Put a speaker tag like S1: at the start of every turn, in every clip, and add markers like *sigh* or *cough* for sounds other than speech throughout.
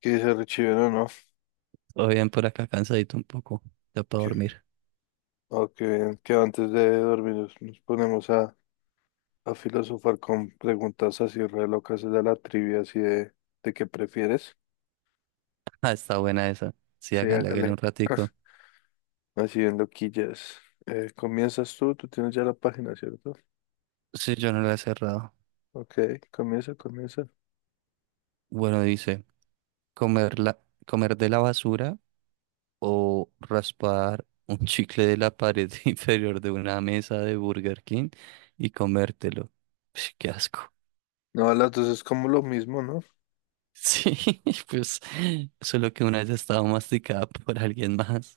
S1: Que dice Richie, no, no,
S2: Todo bien por acá, cansadito un poco. Ya puedo
S1: que,
S2: dormir. *laughs*
S1: qué bien, que antes de dormir nos ponemos a filosofar con preguntas así re locas de la trivia, así de qué prefieres.
S2: Ah, está buena esa. Sí,
S1: Sí,
S2: hágale, hágale
S1: hágale,
S2: un ratico.
S1: así en loquillas. Comienzas tú, tienes ya la página, ¿cierto?
S2: Sí, yo no la he cerrado.
S1: Ok, comienza.
S2: Bueno, dice, comer la, comer de la basura o raspar un *laughs* chicle de la pared *laughs* inferior de una mesa de Burger King y comértelo. Ush, qué asco.
S1: No, a las dos es como lo mismo, ¿no?
S2: Sí, *laughs* pues solo que una vez estaba masticada por alguien más.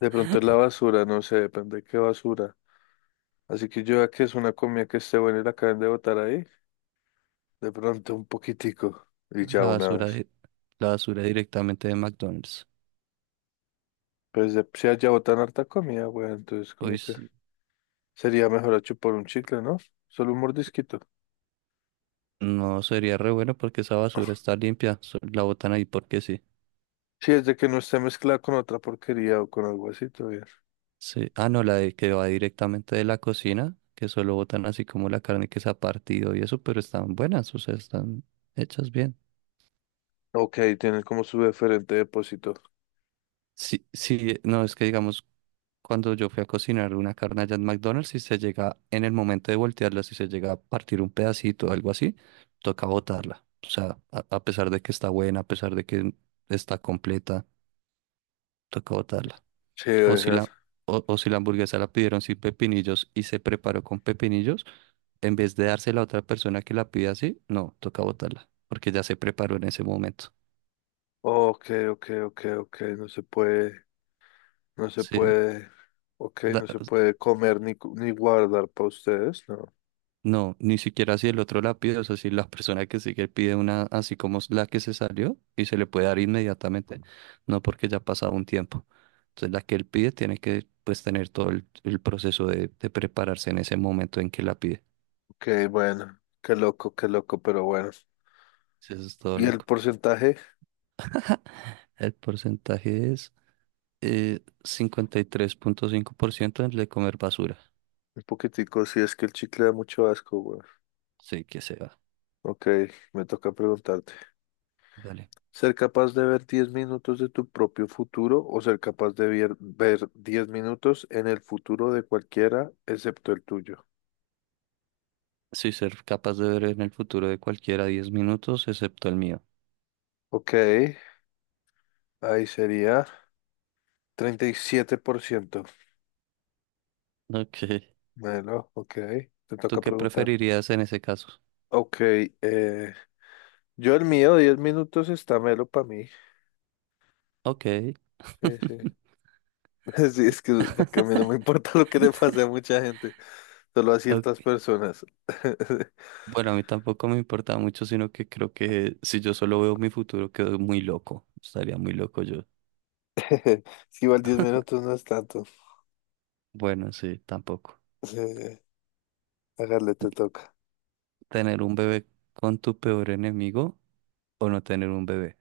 S1: De pronto es la basura, no sé, depende de qué basura. Así que yo ya que es una comida que esté buena y la acaben de botar ahí, de pronto un poquitico y ya
S2: La
S1: una
S2: basura,
S1: vez.
S2: de- la basura directamente de McDonald's.
S1: Si allá botan harta comida, güey, entonces como
S2: Uy,
S1: que
S2: sí.
S1: sería mejor a chupar un chicle, ¿no? Solo un mordisquito.
S2: No sería re bueno porque esa basura está limpia. La botan ahí porque sí.
S1: Si es de que no esté mezclada con otra porquería o con algo así, todo bien.
S2: Sí. Ah, no, la de que va directamente de la cocina, que solo botan así como la carne que se ha partido y eso, pero están buenas, o sea, están hechas bien.
S1: Ok, tienen como su diferente depósito.
S2: Sí, sí, no, es que digamos, cuando yo fui a cocinar una carne allá en McDonald's, si se llega en el momento de voltearla, si se llega a partir un pedacito o algo así, toca botarla. O sea, a pesar de que está buena, a pesar de que está completa, toca botarla.
S1: Sí,
S2: O si
S1: dejan.
S2: la, o si la hamburguesa la pidieron sin pepinillos y se preparó con pepinillos, en vez de dársela a otra persona que la pida así, no, toca botarla, porque ya se preparó en ese momento.
S1: Ok, ok, no se puede, no se
S2: Sí,
S1: puede, ok,
S2: da-
S1: no se puede comer ni guardar para ustedes, ¿no?
S2: no, ni siquiera si el otro la pide, o sea, si la persona que sigue pide una así como es la que se salió y se le puede dar inmediatamente, no porque ya ha pasado un tiempo. Entonces la que él pide tiene que pues tener todo el proceso de prepararse en ese momento en que la pide.
S1: Ok, bueno, qué loco, pero bueno.
S2: Sí. Eso es todo
S1: ¿Y el
S2: loco.
S1: porcentaje?
S2: El porcentaje es... 53.5% de comer basura.
S1: Un poquitico, si es que el chicle da mucho asco, güey.
S2: Sí, que se va.
S1: Ok, me toca preguntarte.
S2: Dale.
S1: ¿Ser capaz de ver 10 minutos de tu propio futuro o ser capaz de ver 10 minutos en el futuro de cualquiera excepto el tuyo?
S2: Sí, ser capaz de ver en el futuro de cualquiera 10 minutos, excepto el mío.
S1: Ok, ahí sería 37%.
S2: Ok. *laughs*
S1: Bueno, ok, te
S2: ¿Tú
S1: toca
S2: qué
S1: preguntar.
S2: preferirías en ese caso?
S1: Ok, eh, yo el mío, 10 minutos está melo para mí.
S2: Ok.
S1: Sí, sí. *laughs* Sí, es que para a mí no me importa lo que le pase a mucha gente, solo a ciertas
S2: Ok.
S1: personas. *laughs*
S2: Bueno, a mí tampoco me importa mucho, sino que creo que si yo solo veo mi futuro, quedo muy loco. Estaría muy loco yo.
S1: Es que igual 10 minutos no es tanto.
S2: Bueno, sí, tampoco.
S1: Sí, hágale, te toca.
S2: ¿Tener un bebé con tu peor enemigo o no tener un bebé?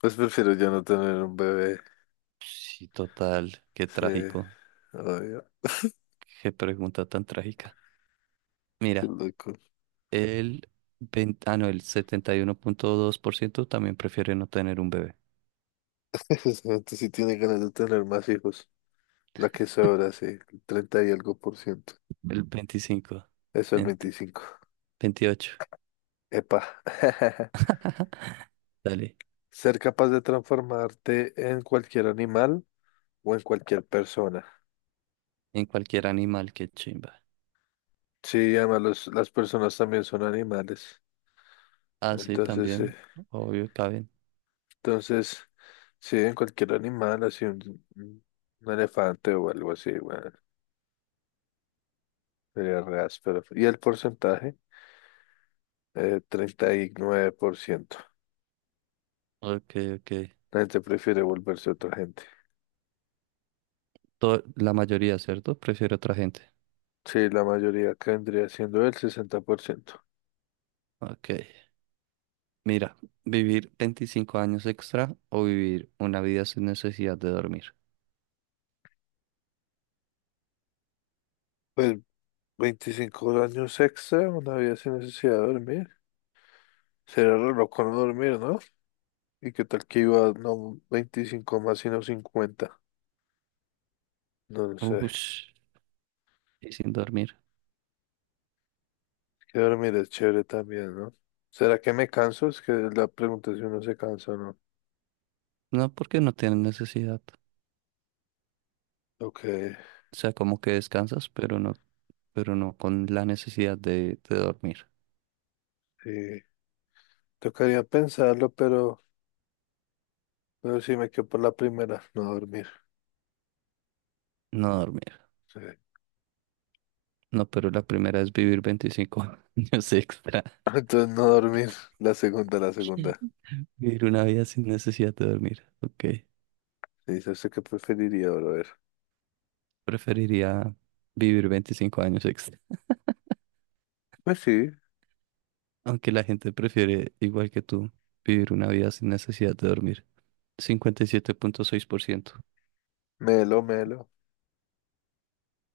S1: Pues prefiero ya no tener un bebé.
S2: Sí, total. Qué
S1: Sí,
S2: trágico.
S1: obvio.
S2: Qué pregunta tan trágica.
S1: Qué
S2: Mira,
S1: loco.
S2: el 20 ah, no, el 71.2% también prefiere no tener un bebé.
S1: *laughs* Esa gente sí tiene ganas de tener más hijos. La que sobra, sí. El 30 y algo por ciento.
S2: El 25,
S1: Eso el
S2: ent-
S1: veinticinco,
S2: 28,
S1: epa. *laughs*
S2: dale.
S1: Ser capaz de transformarte en cualquier animal o en cualquier persona.
S2: En cualquier animal, que chimba.
S1: Sí, además las personas también son animales.
S2: Ah, sí,
S1: Entonces, sí.
S2: también, obvio, caben.
S1: Entonces, sí, en cualquier animal, así un elefante o algo así, güey. Sería re áspero. ¿Y el porcentaje? Treinta y nueve por ciento.
S2: Ok, ok.
S1: La gente prefiere volverse otra gente.
S2: La mayoría, ¿cierto? Prefiere otra gente.
S1: Sí, la mayoría acá vendría siendo el 60%.
S2: Ok. Mira, vivir 25 años extra o vivir una vida sin necesidad de dormir.
S1: Pues veinticinco años extra, una vida sin necesidad de dormir. Sería re loco no dormir, ¿no? ¿Y qué tal que iba, no 25 más, sino 50? No lo sé.
S2: Ush, y sin dormir.
S1: Que dormir es chévere también, ¿no? ¿Será que me canso? Es que la pregunta es si uno se cansa o no.
S2: No, porque no tienen necesidad.
S1: Ok,
S2: O sea, como que descansas, pero no con la necesidad de dormir.
S1: sí. Tocaría pensarlo, pero... pero sí me quedo por la primera, no dormir.
S2: No dormir.
S1: Sí. *laughs*
S2: No, pero la primera es vivir 25 *laughs* años extra.
S1: Entonces no dormir, la segunda.
S2: Vivir una vida sin necesidad de dormir. Ok.
S1: Sí, dice usted que preferiría, ver.
S2: Preferiría vivir 25 años extra.
S1: Pues sí,
S2: Aunque la gente prefiere, igual que tú, vivir una vida sin necesidad de dormir. 57.6%.
S1: melo, melo.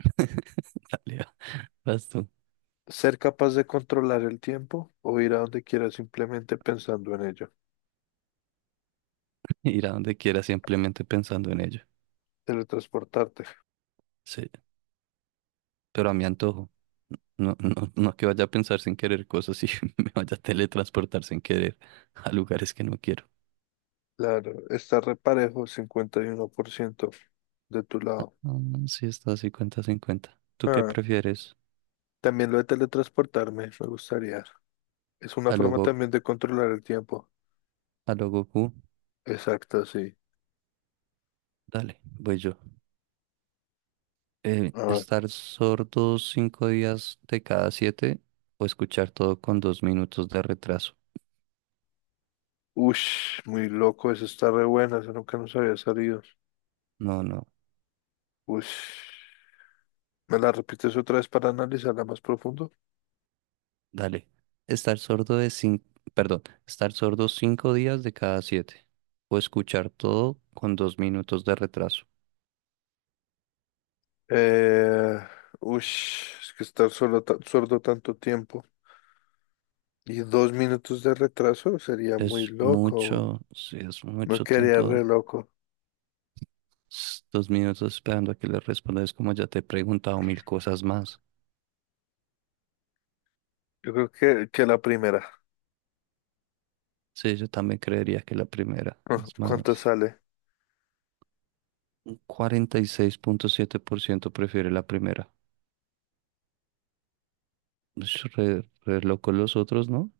S2: *laughs* Dale, va. Vas tú.
S1: Ser capaz de controlar el tiempo o ir a donde quieras simplemente pensando en ello.
S2: Ir a donde quieras simplemente pensando en ello.
S1: Teletransportarte.
S2: Sí, pero a mi antojo. No, no, no que vaya a pensar sin querer cosas y *laughs* me vaya a teletransportar sin querer a lugares que no quiero.
S1: Claro, está reparejo, 51% de tu lado.
S2: Mm, sí, está 50-50. ¿Tú qué
S1: Ah,
S2: prefieres?
S1: también lo de teletransportarme, me gustaría. Es una
S2: ¿A
S1: forma
S2: logo,
S1: también de controlar el tiempo.
S2: a lo Goku?
S1: Exacto, sí.
S2: Dale, voy yo.
S1: A
S2: ¿Estar sordo 5 días de cada 7 o escuchar todo con 2 minutos de retraso?
S1: ush, muy loco, eso está re buena, eso nunca nos había salido.
S2: No, no,
S1: Ush, ¿me la repites otra vez para analizarla más profundo?
S2: dale. Estar sordo de cinco, perdón, estar sordo cinco días de cada siete o escuchar todo con dos minutos de retraso.
S1: Eh, Ush, es que estar solo sordo tanto tiempo y dos minutos de retraso sería muy
S2: Es
S1: loco,
S2: mucho, sí, es
S1: no
S2: mucho
S1: quedaría re
S2: tiempo,
S1: loco.
S2: 2 minutos esperando a que le responda. Es como ya te he preguntado mil cosas más.
S1: Yo creo que la primera.
S2: Sí, yo también creería que la primera. Es
S1: *laughs* ¿Cuánto
S2: más,
S1: sale?
S2: 46.7% prefiere la primera. Ush, Re loco los otros, ¿no?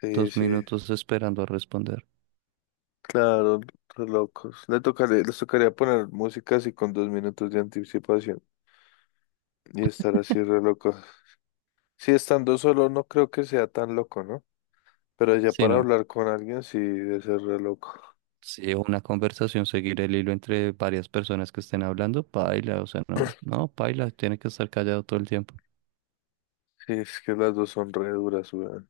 S1: Sí,
S2: Dos
S1: sí,
S2: minutos esperando a responder.
S1: claro, re locos. Les tocaría poner música así con dos minutos de anticipación y estar así re loco. Sí, estando solo no creo que sea tan loco, ¿no? Pero ya
S2: Si
S1: para
S2: no,
S1: hablar con alguien sí debe ser re loco.
S2: si una conversación, seguir el hilo entre varias personas que estén hablando, paila, o sea, no, no, paila, tiene que estar callado todo el tiempo.
S1: Sí, es que las dos son re duras, weón.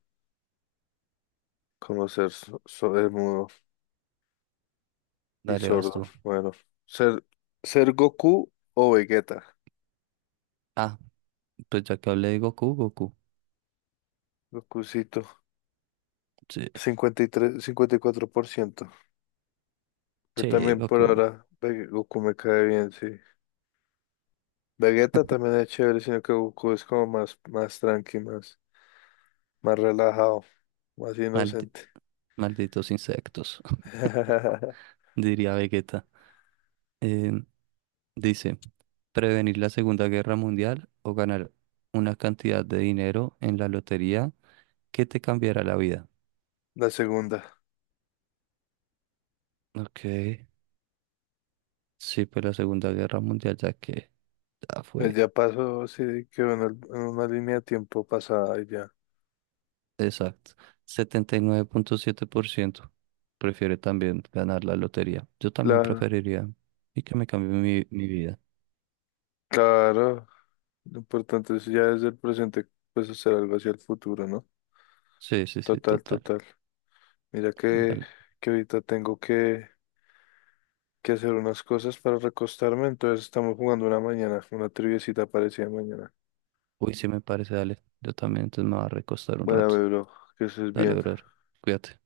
S1: Como ser mudo y
S2: Dale, vas
S1: sordo.
S2: tú.
S1: Bueno, ser, ser Goku o Vegeta.
S2: Ah, pues ya que hablé de Goku, Goku.
S1: Gokucito,
S2: Sí,
S1: cincuenta y cuatro por ciento. Yo
S2: sí,
S1: también por
S2: Goku.
S1: ahora, Goku me cae bien, sí. Vegeta también es chévere, sino que Goku es como más tranqui, más relajado, más
S2: Maldi-
S1: inocente.
S2: Malditos insectos, *laughs*
S1: *laughs*
S2: diría Vegeta. Eh, Dice, prevenir la Segunda Guerra Mundial o ganar una cantidad de dinero en la lotería que te cambiará la vida.
S1: La segunda.
S2: Ok, sí, pues la Segunda Guerra Mundial ya que ya
S1: Pues
S2: fue.
S1: ya pasó, sí, quedó en una línea de tiempo pasada y ya.
S2: Exacto. 79.7% prefiere también ganar la lotería. Yo también
S1: Claro,
S2: preferiría y que me cambie mi vida.
S1: claro. Lo importante es ya desde el presente, pues hacer algo hacia el futuro, ¿no?
S2: Sí, sí, sí,
S1: Total,
S2: total.
S1: total. Mira
S2: Dale.
S1: que ahorita tengo que hacer unas cosas para recostarme, entonces estamos jugando una mañana, una triviecita parecida mañana.
S2: Uy, sí me parece, dale. Yo también, entonces me voy a recostar un
S1: Bueno,
S2: rato.
S1: mi bro, que estés
S2: Dale,
S1: bien.
S2: brother. Cuídate.